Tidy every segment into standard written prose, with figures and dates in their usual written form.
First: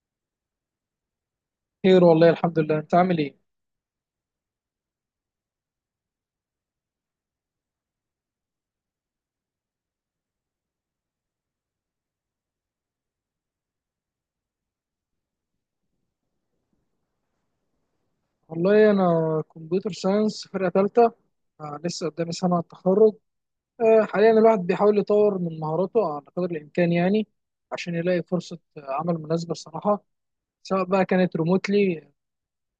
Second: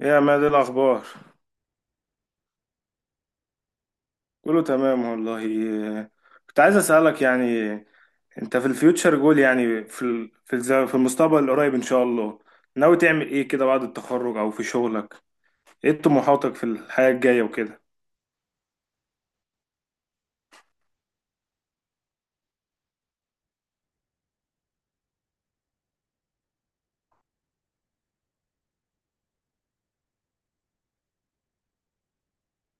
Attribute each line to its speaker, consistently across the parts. Speaker 1: إيه يا ما دي الأخبار؟
Speaker 2: خير والله الحمد لله، انت عامل ايه؟
Speaker 1: كله تمام والله. إيه، كنت عايز أسألك، يعني أنت في الفيوتشر جول، يعني في ال- في الز- في المستقبل القريب إن شاء الله، ناوي تعمل إيه كده بعد التخرج أو في شغلك؟ إيه طموحاتك في الحياة الجاية وكده؟
Speaker 2: والله انا كمبيوتر ساينس، فرقه ثالثه. لسه قدامي سنه على التخرج. حاليا الواحد بيحاول يطور من مهاراته على قدر الامكان يعني، عشان يلاقي فرصه عمل مناسبه الصراحه، سواء بقى كانت ريموتلي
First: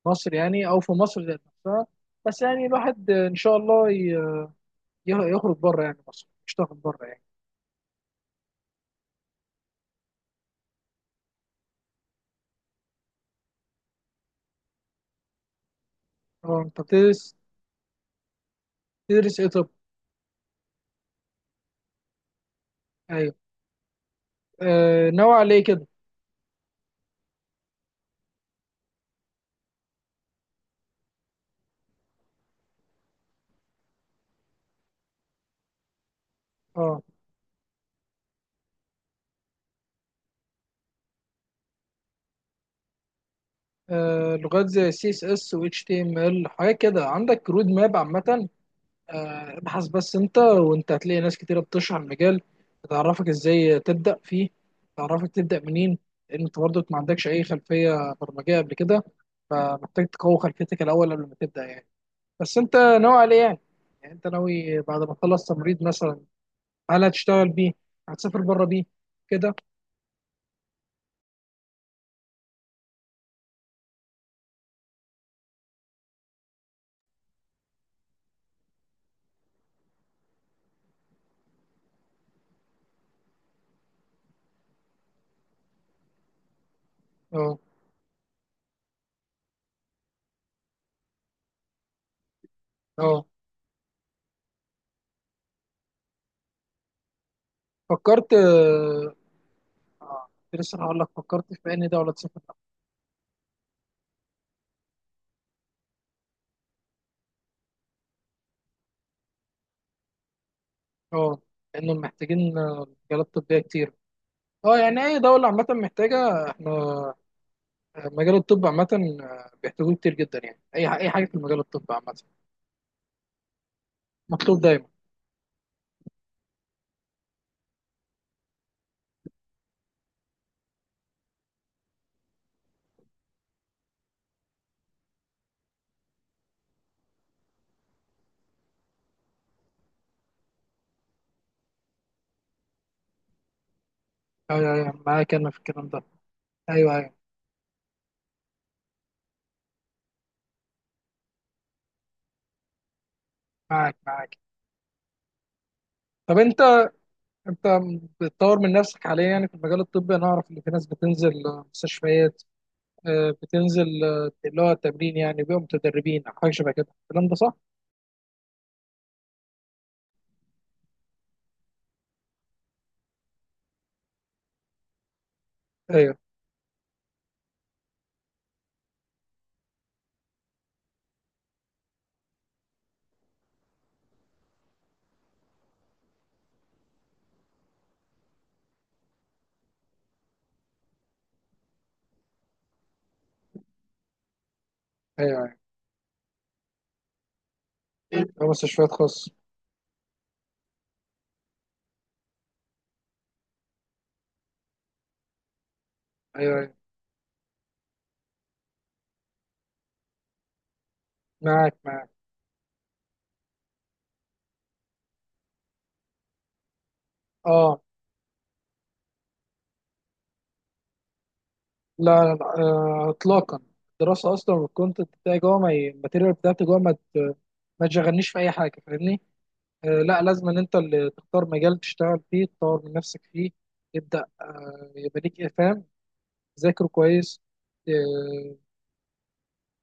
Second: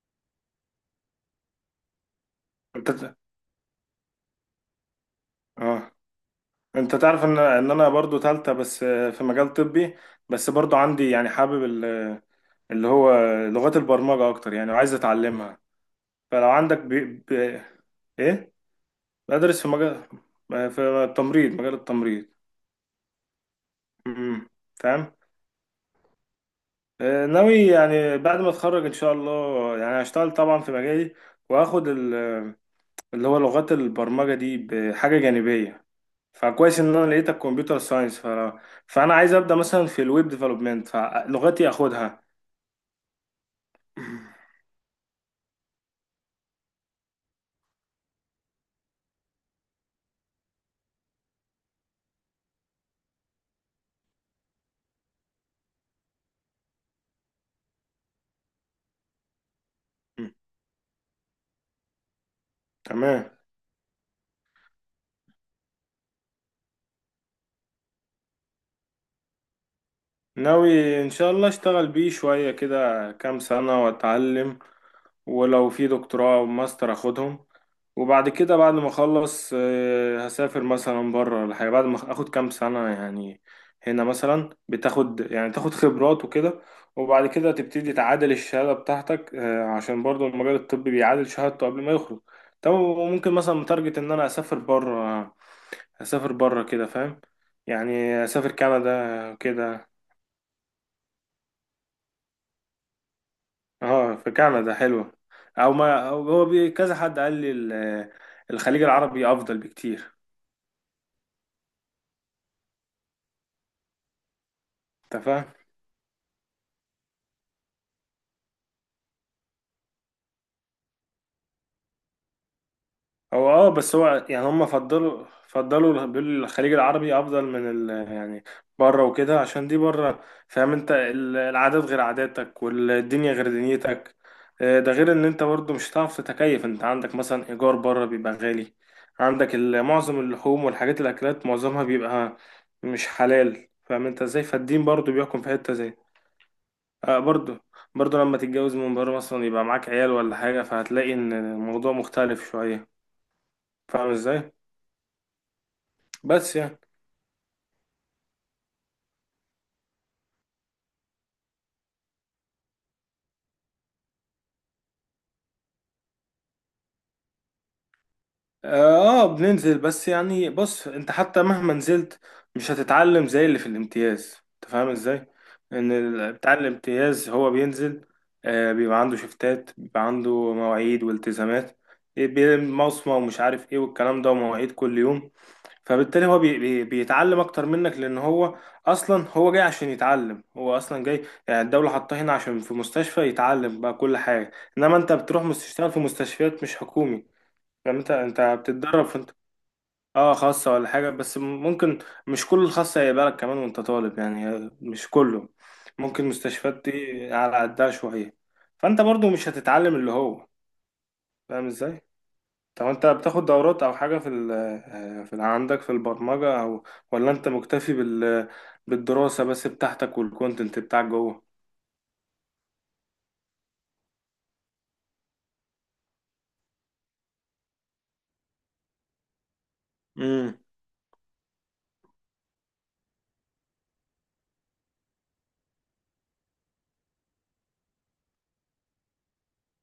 Speaker 2: مصر يعني او في مصر ذات نفسها. بس يعني
Speaker 1: أنت
Speaker 2: الواحد،
Speaker 1: ت-
Speaker 2: ان شاء الله يخرج بره
Speaker 1: آه،
Speaker 2: يعني مصر، يشتغل
Speaker 1: أنت
Speaker 2: بره يعني.
Speaker 1: تعرف إن أنا برضو تالتة بس، آه، في مجال طبي، بس برضو عندي يعني حابب ال- اللي هو لغات البرمجة أكتر يعني، وعايز أتعلمها. فلو
Speaker 2: اه
Speaker 1: عندك
Speaker 2: انت بتدرس،
Speaker 1: إيه،
Speaker 2: تدرس ايه
Speaker 1: بدرس في
Speaker 2: طب؟
Speaker 1: مجال، في التمريض مجال التمريض.
Speaker 2: ايوه.
Speaker 1: امم،
Speaker 2: آه،
Speaker 1: فاهم.
Speaker 2: ناوي على ايه كده؟
Speaker 1: آه، ناوي يعني بعد ما اتخرج ان شاء الله يعني هشتغل طبعا في مجالي، واخد ال- اللي هو لغات البرمجة دي بحاجة جانبية. فكويس ان
Speaker 2: آه.
Speaker 1: انا لقيت الكمبيوتر ساينس. فانا عايز ابدا مثلا في الويب ديفلوبمنت فلغتي اخدها.
Speaker 2: آه، لغات زي سي اس اس و اتش تي ام ال، حاجات كده. عندك رود ماب عامة؟ آه، ابحث بس انت وانت هتلاقي ناس كتيرة بتشرح المجال، تعرفك ازاي تبدأ فيه، تعرفك تبدأ منين. لان انت برضك ما عندكش اي خلفية برمجية قبل كده، فمحتاج تقوي خلفيتك الاول قبل ما تبدأ يعني. بس انت ناوي
Speaker 1: تمام.
Speaker 2: على ايه يعني؟ يعني انت ناوي بعد ما تخلص تمريض مثلا، هل هتشتغل بيه؟ هتسافر بره بيه؟ كده.
Speaker 1: ناوي ان شاء الله اشتغل بيه شوية كده كام سنة واتعلم، ولو في دكتوراه او ماستر اخدهم، وبعد كده بعد ما اخلص، آه، هسافر مثلا بره ولا حاجه بعد ما اخد كام سنه يعني. هنا مثلا بتاخد، يعني تاخد خبرات وكده، وبعد كده
Speaker 2: اه
Speaker 1: تبتدي تعادل الشهاده بتاعتك، آه، عشان برضو المجال الطبي بيعادل شهادته قبل ما يخرج. طب
Speaker 2: اه.
Speaker 1: وممكن مثلا متارجت ان انا اسافر بره، اسافر بره كده فاهم، يعني
Speaker 2: فكرت،
Speaker 1: اسافر كندا كده.
Speaker 2: كنت لسه هقول لك، فكرت في انهي دولة تسافر؟
Speaker 1: اه، في كندا حلوة، او ما أو هو بي كذا حد قال لي الخليج العربي افضل بكتير.
Speaker 2: اه. لانهم محتاجين مجالات طبيه كتير. اه يعني
Speaker 1: انت
Speaker 2: اي
Speaker 1: فاهم.
Speaker 2: دوله عامه محتاجه. احنا، مجال الطب عامه، بيحتاجوه كتير جدا يعني. اي اي حاجه في مجال الطب عامه
Speaker 1: هو اه بس هو يعني
Speaker 2: مطلوب
Speaker 1: هم
Speaker 2: دايما.
Speaker 1: فضلوا بيقولوا الخليج العربي افضل من ال يعني بره وكده، عشان دي بره فاهم انت، العادات غير عاداتك والدنيا غير دنيتك. آه، ده غير ان انت برضو مش هتعرف تتكيف، انت عندك مثلا ايجار بره بيبقى غالي، عندك معظم اللحوم والحاجات الاكلات معظمها بيبقى مش حلال، فاهم انت ازاي.
Speaker 2: ايوه
Speaker 1: فالدين
Speaker 2: ايوه،
Speaker 1: برضو
Speaker 2: معاك
Speaker 1: بيحكم في
Speaker 2: انا في
Speaker 1: حتة
Speaker 2: الكلام
Speaker 1: زي،
Speaker 2: ده. ايوه ايوه.
Speaker 1: آه، برضو. لما تتجوز من بره مثلا يبقى معاك عيال ولا حاجة، فهتلاقي إن الموضوع مختلف شوية.
Speaker 2: معاك
Speaker 1: فاهم
Speaker 2: معاك.
Speaker 1: إزاي؟
Speaker 2: طب
Speaker 1: بس
Speaker 2: انت،
Speaker 1: يعني،
Speaker 2: انت بتطور من نفسك حاليا يعني في المجال الطبي؟ انا اعرف ان في ناس بتنزل مستشفيات، بتنزل اللي هو التمرين يعني، بيبقوا متدربين او حاجه شبه كده. الكلام ده صح؟
Speaker 1: آه. بننزل، بس يعني بص، أنت حتى مهما نزلت مش هتتعلم زي اللي في الامتياز. أنت فاهم إزاي؟ إن
Speaker 2: ايوه
Speaker 1: بتاع الامتياز هو بينزل، آه، بيبقى عنده شفتات، بيبقى عنده مواعيد والتزامات، مصمة ومش عارف إيه والكلام ده، ومواعيد كل يوم. فبالتالي هو بي بي بيتعلم اكتر منك، لان هو اصلا هو جاي عشان يتعلم، هو اصلا جاي يعني الدولة حاطاه هنا عشان في مستشفى يتعلم بقى كل حاجة. انما انت
Speaker 2: ايوه
Speaker 1: بتروح
Speaker 2: ايوه.
Speaker 1: تشتغل في مستشفيات مش حكومي، يعني انت
Speaker 2: أيوة،
Speaker 1: انت
Speaker 2: مستشفيات
Speaker 1: بتتدرب في
Speaker 2: خاصه.
Speaker 1: انت. اه، خاصة ولا حاجة، بس ممكن مش كل الخاصة هيبقى لك كمان وانت طالب يعني، مش كله. ممكن
Speaker 2: ايوه ايوه.
Speaker 1: مستشفيات دي على قدها شوية، فانت برضو مش هتتعلم اللي هو، فاهم
Speaker 2: معاك
Speaker 1: ازاي.
Speaker 2: معاك.
Speaker 1: طب انت بتاخد دورات او حاجة في ال، آه، عندك في البرمجة او، ولا انت
Speaker 2: اه.
Speaker 1: مكتفي بال، بالدراسة بس بتاعتك والكونتنت بتاعك جوه؟
Speaker 2: لا لا لا، اطلاقا. الدراسه اصلا والكونتنت بتاعي جوه، ما ي- الماتيريال بتاعتي جوه ما تشغلنيش في اي حاجه، فاهمني؟ لا، لازم ان
Speaker 1: امم،
Speaker 2: انت اللي تختار مجال تشتغل فيه، تطور من نفسك فيه، تبدا، يبقى ليك افهام، تذاكره كويس، آه،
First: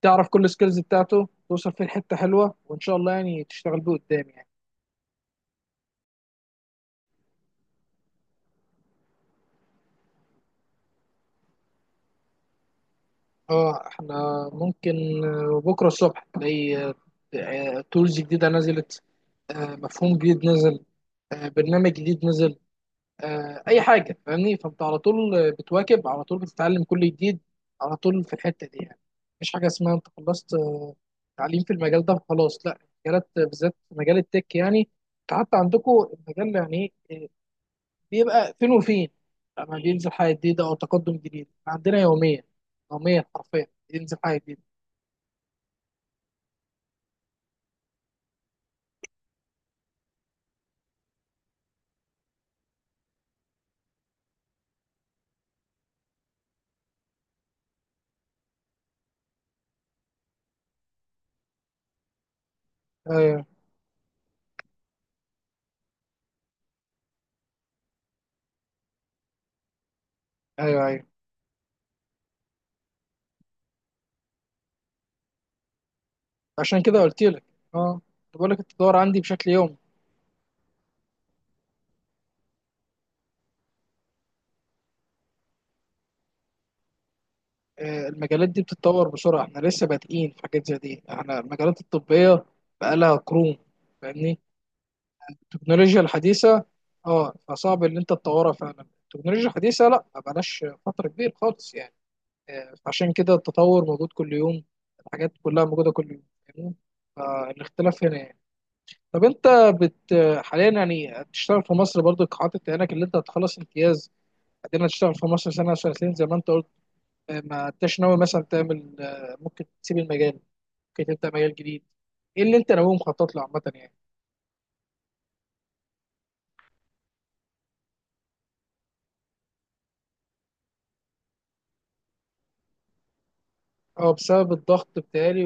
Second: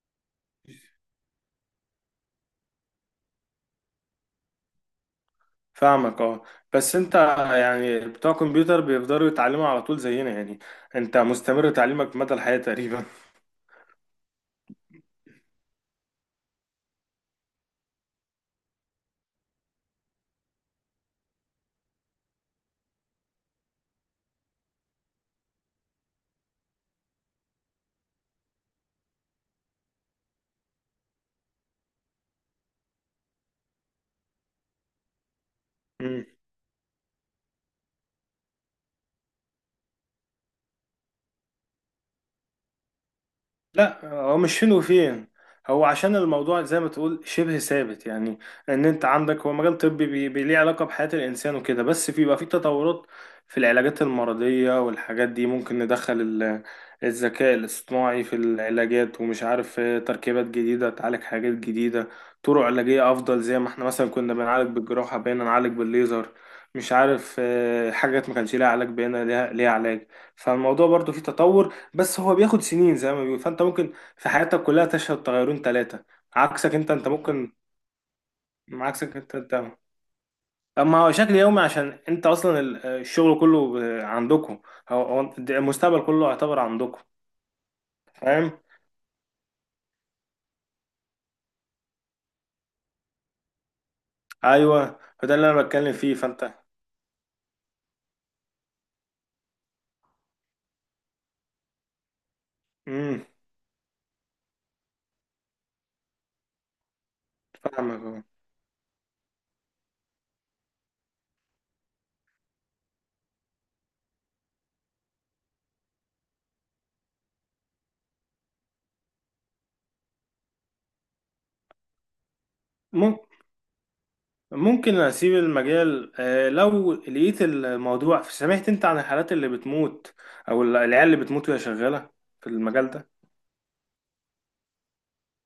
Speaker 2: تعرف كل السكيلز بتاعته، توصل فيه لحته حلوه وان شاء الله يعني تشتغل بيه قدام يعني.
Speaker 1: فاهمك. اه، بس انت يعني، بتوع كمبيوتر بيفضلوا يتعلموا على طول زينا يعني، انت مستمر تعليمك مدى الحياة تقريبا.
Speaker 2: اه احنا ممكن بكره الصبح تلاقي تولز جديده نزلت، مفهوم جديد نزل، برنامج جديد نزل، اي حاجه، فاهمني؟ فانت على طول بتواكب، على طول بتتعلم كل جديد، على طول في الحته دي يعني. مفيش حاجه اسمها انت خلصت تعليم في المجال ده خلاص، لا. المجالات بالذات مجال التك يعني، انت حتى عندكم المجال يعني إيه، بيبقى فين وفين لما بينزل حاجه جديده او تقدم جديد. عندنا يوميا، يوميا حرفيا
Speaker 1: لا،
Speaker 2: بينزل حاجه
Speaker 1: هو مش
Speaker 2: جديده.
Speaker 1: حلو فين وفين، هو عشان الموضوع زي ما تقول شبه ثابت يعني. ان انت عندك هو مجال طبي ليه علاقة بحياة الانسان وكده، بس في بقى في تطورات في العلاجات المرضية والحاجات دي، ممكن ندخل الذكاء الاصطناعي في العلاجات، ومش عارف، آه، تركيبات جديدة تعالج حاجات جديدة، طرق علاجية افضل.
Speaker 2: ايوه
Speaker 1: زي ما احنا مثلا كنا بنعالج بالجراحة بقينا نعالج بالليزر، مش عارف، آه، حاجات ما كانش ليها علاج بقينا ليها علاج.
Speaker 2: ايوه
Speaker 1: فالموضوع
Speaker 2: ايوه.
Speaker 1: برضو فيه تطور، بس هو بياخد سنين زي ما بيقول. فانت ممكن في حياتك كلها تشهد تغيرون ثلاثة، عكسك
Speaker 2: عشان
Speaker 1: انت
Speaker 2: كده
Speaker 1: انت
Speaker 2: قلت لك،
Speaker 1: ممكن،
Speaker 2: اه كنت بقول لك التطور
Speaker 1: عكسك
Speaker 2: عندي
Speaker 1: انت
Speaker 2: بشكل يومي.
Speaker 1: انت اما هو شكل يومي عشان انت اصلا الشغل كله ب- عندكم، هو المستقبل كله يعتبر عندكم.
Speaker 2: آه، المجالات
Speaker 1: فاهم.
Speaker 2: دي بتتطور بسرعة، احنا لسه بادئين في حاجات زي دي. احنا المجالات الطبية بقالها قرون، فاهمني؟
Speaker 1: ايوه، فده اللي انا بتكلم
Speaker 2: التكنولوجيا
Speaker 1: فيه فانت.
Speaker 2: الحديثة، اه، فصعب ان انت تطورها فعلا. التكنولوجيا الحديثة لا، ما بقالهاش فترة كبيرة خالص يعني. آه، فعشان
Speaker 1: امم،
Speaker 2: كده التطور موجود كل يوم، الحاجات كلها موجودة كل يوم، فاهمني؟
Speaker 1: فاهمك
Speaker 2: فالاختلاف هنا
Speaker 1: أهو.
Speaker 2: يعني. طب انت، بت حاليا يعني بتشتغل في مصر برضو حاطط عينك اللي انت هتخلص امتياز بعدين هتشتغل في مصر سنة أو سنتين زي ما انت، ما انتش ناوي مثلا تعمل، ممكن تسيب المجال، ممكن تبدا مجال جديد؟ ايه اللي انت ناوي
Speaker 1: مم-
Speaker 2: مخطط له عامه يعني؟
Speaker 1: ممكن اسيب المجال، آه، لو لقيت الموضوع. سمعت انت عن الحالات اللي بتموت او العيال اللي بتموت وهي شغالة في المجال ده؟
Speaker 2: اه بسبب الضغط بتاعي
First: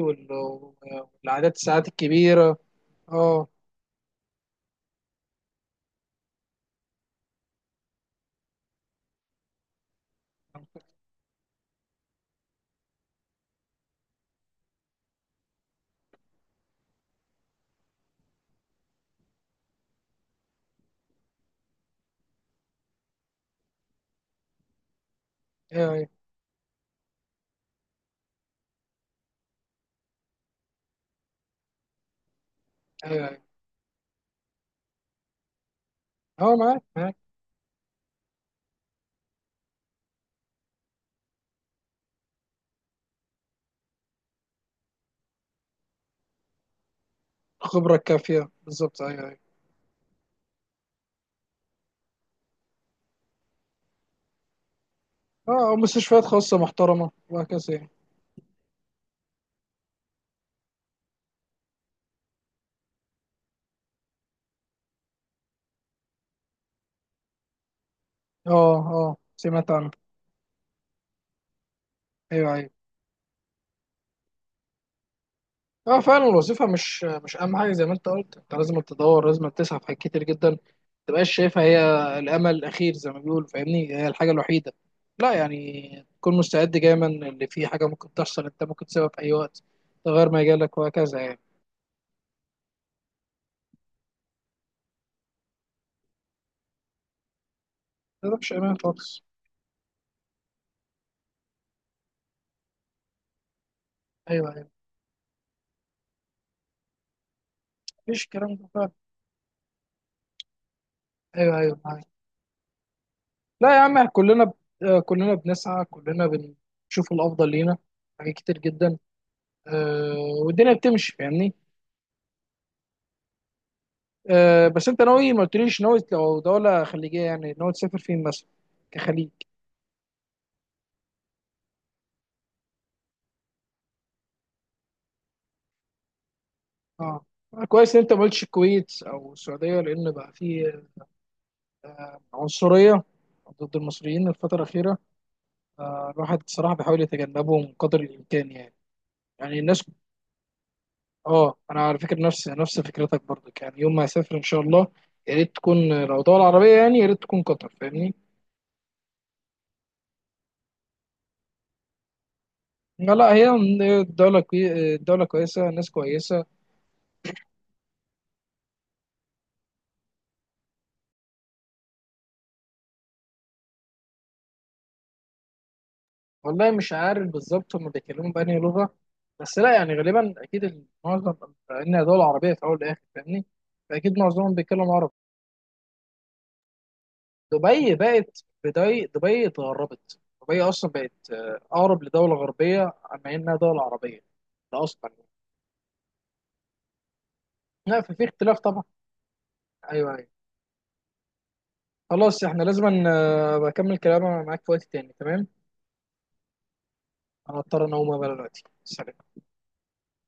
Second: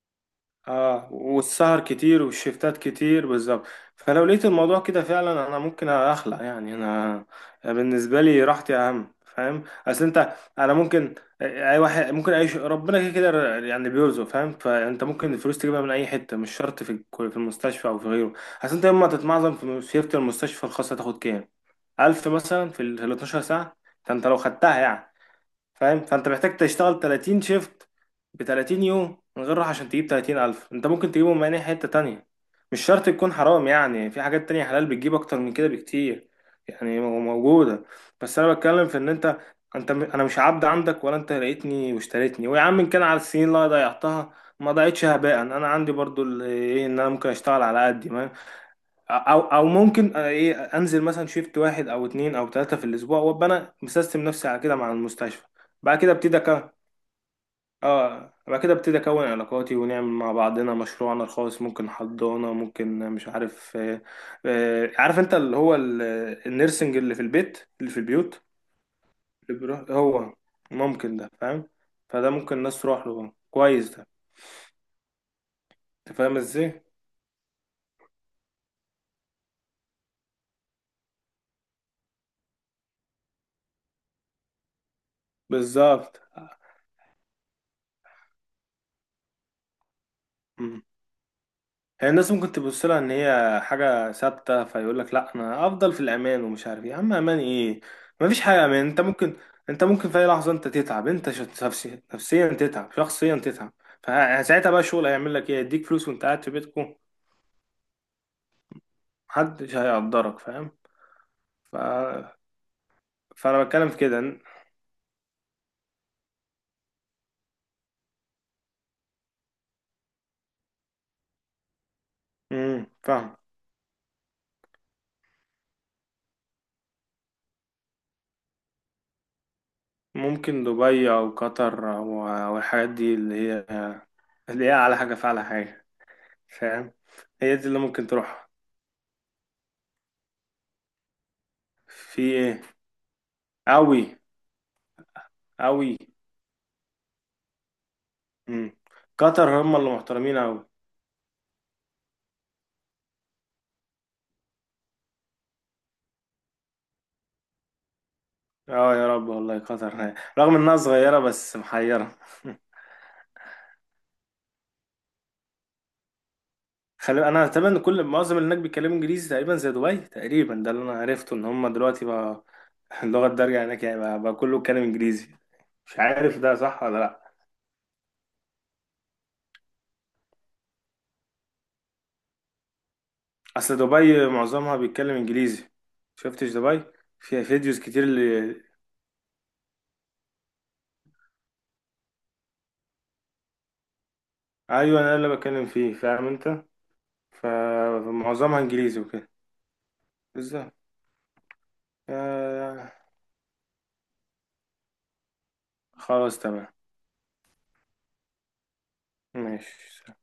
Speaker 1: اه،
Speaker 2: والعادات،
Speaker 1: والسهر
Speaker 2: الساعات
Speaker 1: كتير
Speaker 2: الكبيره.
Speaker 1: والشفتات كتير
Speaker 2: اه
Speaker 1: بالظبط. فلو لقيت الموضوع كده فعلا انا ممكن اخلع يعني. انا بالنسبه لي راحتي اهم، فاهم. اصل انت انا ممكن، اي واحد ممكن، اي ربنا كده كده يعني بيرزق فاهم. فانت ممكن الفلوس تجيبها من اي حته، مش شرط في في المستشفى او في غيره. اصل انت يوم ما تتمعظم في شيفت المستشفى الخاصه تاخد كام؟ 1000 مثلا في ال 12 ساعه، ده انت لو خدتها يعني.
Speaker 2: ايوه
Speaker 1: فاهم.
Speaker 2: ايوه.
Speaker 1: فانت محتاج تشتغل 30 شيفت ب 30 يوم من غير راحه عشان تجيب 30,000. انت ممكن تجيبهم من اي حته تانية، مش شرط
Speaker 2: ايوه
Speaker 1: تكون
Speaker 2: ايوه.
Speaker 1: حرام، يعني في حاجات تانية حلال بتجيب اكتر من كده بكتير،
Speaker 2: اه معاك
Speaker 1: يعني
Speaker 2: معاك.
Speaker 1: موجوده. بس انا بتكلم في ان انت، انا مش عبد عندك ولا انت لقيتني واشتريتني. ويا عم، ان كان على السنين اللي أنا ضيعتها، ما ضيعتش هباء، انا عندي برضو ايه، ان انا ممكن اشتغل على
Speaker 2: الخبره
Speaker 1: قدي،
Speaker 2: الكافيه بالظبط، ايوه ايوه.
Speaker 1: او او ممكن، آه، ايه، انزل مثلا شيفت واحد او اتنين او تلاتة في الاسبوع، وابقى انا مسيستم نفسي على كده مع المستشفى.
Speaker 2: اه أو
Speaker 1: بعد كده
Speaker 2: مستشفيات
Speaker 1: ابتدي
Speaker 2: خاصه
Speaker 1: اكون
Speaker 2: محترمه وهكذا يعني.
Speaker 1: اه، بعد كده ابتدي اكون علاقاتي ونعمل مع بعضنا مشروعنا الخاص. ممكن حضانة، ممكن مش عارف، آه، آه، عارف انت اللي هو النيرسنج اللي في البيت، اللي في البيوت
Speaker 2: اه اه،
Speaker 1: اللي
Speaker 2: سمعت
Speaker 1: بيروح
Speaker 2: عنها.
Speaker 1: هو، ممكن ده فاهم، فده
Speaker 2: ايوه
Speaker 1: ممكن
Speaker 2: ايوه.
Speaker 1: الناس تروح له، كويس ده.
Speaker 2: اه
Speaker 1: انت
Speaker 2: فعلا،
Speaker 1: فاهم
Speaker 2: الوظيفة
Speaker 1: ازاي؟
Speaker 2: مش مش أهم حاجة زي ما أنت قلت، أنت لازم تدور، لازم تسعى في حاجات كتير جدا، ما تبقاش شايفها هي الأمل الأخير زي ما بيقولوا، فاهمني؟ هي الحاجة الوحيدة، لا، يعني
Speaker 1: بالظبط.
Speaker 2: تكون مستعد دايما اللي في حاجة ممكن تحصل، أنت ممكن تسيبها في أي وقت، ده غير ما يجيلك وهكذا يعني،
Speaker 1: هي الناس ممكن تبص لها ان هي حاجه ثابته، فيقول لك لا انا افضل في الامان ومش عارف ايه. يا عم امان ايه،
Speaker 2: ما
Speaker 1: مفيش
Speaker 2: تبقاش
Speaker 1: حاجه
Speaker 2: أمان
Speaker 1: امان. انت
Speaker 2: خالص.
Speaker 1: ممكن، انت ممكن في اي لحظه انت تتعب، انت نفسيا، تتعب شخصيا، تتعب.
Speaker 2: أيوه أيوه،
Speaker 1: فساعتها بقى الشغل هيعمل لك ايه؟ يديك فلوس وانت قاعد في بيتكم؟
Speaker 2: مفيش الكلام ده فعلا.
Speaker 1: محدش هيقدرك فاهم.
Speaker 2: أيوه
Speaker 1: ف...
Speaker 2: أيوه معاك.
Speaker 1: فانا
Speaker 2: لا يا
Speaker 1: بتكلم في
Speaker 2: عم،
Speaker 1: كده.
Speaker 2: آه، كلنا بنسعى، كلنا بنشوف الأفضل لينا، حاجات كتير جدا، أه، والدنيا بتمشي، فاهمني.
Speaker 1: امم، فاهم.
Speaker 2: أه بس انت ناوي، ما قلتليش، ناوي لو دولة خليجية يعني ناوي تسافر فين مثلا كخليج؟
Speaker 1: ممكن دبي او قطر، او أو الحاجات دي اللي هي، اللي هي على حاجه فعلى حاجه، فاهم.
Speaker 2: اه.
Speaker 1: هي
Speaker 2: آه،
Speaker 1: دي اللي
Speaker 2: كويس ان
Speaker 1: ممكن
Speaker 2: انت ما قلتش
Speaker 1: تروح.
Speaker 2: الكويت او السعودية، لان بقى في
Speaker 1: في ايه؟
Speaker 2: عنصرية ضد
Speaker 1: قوي،
Speaker 2: المصريين الفترة الأخيرة.
Speaker 1: أوي.
Speaker 2: آه، الواحد صراحة بيحاول يتجنبهم قدر الإمكان
Speaker 1: مم.
Speaker 2: يعني.
Speaker 1: قطر
Speaker 2: يعني
Speaker 1: هم
Speaker 2: الناس،
Speaker 1: اللي محترمين أوي.
Speaker 2: اه انا على فكرة نفس فكرتك برضك يعني، يوم ما اسافر ان شاء الله يا ريت تكون لو دولة عربية، يعني يا ريت تكون قطر، فاهمني؟
Speaker 1: اه، يا رب والله. قطر رغم انها صغيرة بس محيرة.
Speaker 2: لا لا، هي الدولة الدولة كويسة، الناس كويسة.
Speaker 1: خلي انا تقريبا إن كل معظم اللي هناك بيتكلموا انجليزي تقريبا زي دبي تقريبا، ده اللي انا عرفته ان هم دلوقتي بقى، اللغة الدارجة هناك يعني بقى, بقى كله بيتكلم انجليزي. مش عارف ده
Speaker 2: والله
Speaker 1: صح
Speaker 2: مش
Speaker 1: ولا
Speaker 2: عارف
Speaker 1: لا.
Speaker 2: بالظبط هم بيتكلموا بأنهي لغة، بس لا يعني غالبا أكيد معظم، لأن دول عربية في أول والآخر، فاهمني؟
Speaker 1: اصل
Speaker 2: فأكيد
Speaker 1: دبي
Speaker 2: معظمهم
Speaker 1: معظمها
Speaker 2: بيتكلموا عربي.
Speaker 1: بيتكلم انجليزي. شفتش دبي؟ فيها فيديوز
Speaker 2: دبي
Speaker 1: كتير
Speaker 2: بقت
Speaker 1: اللي،
Speaker 2: دبي اتغربت، دبي أصلا بقت، أقرب لدولة غربية أما إنها دولة عربية ده
Speaker 1: ايوه،
Speaker 2: أصلا
Speaker 1: انا
Speaker 2: يعني.
Speaker 1: اللي بتكلم فيه فاهم انت. ف-
Speaker 2: لا ففي اختلاف
Speaker 1: فمعظمها
Speaker 2: طبعا.
Speaker 1: انجليزي وكده.
Speaker 2: أيوه أيوه.
Speaker 1: بالظبط.
Speaker 2: خلاص، إحنا
Speaker 1: آه،
Speaker 2: لازم بكمل كلام معاك في وقت تاني، تمام؟
Speaker 1: خلاص تمام.
Speaker 2: أنا أضطر أن أقوم بقى دلوقتي، سلام.
Speaker 1: ماشي.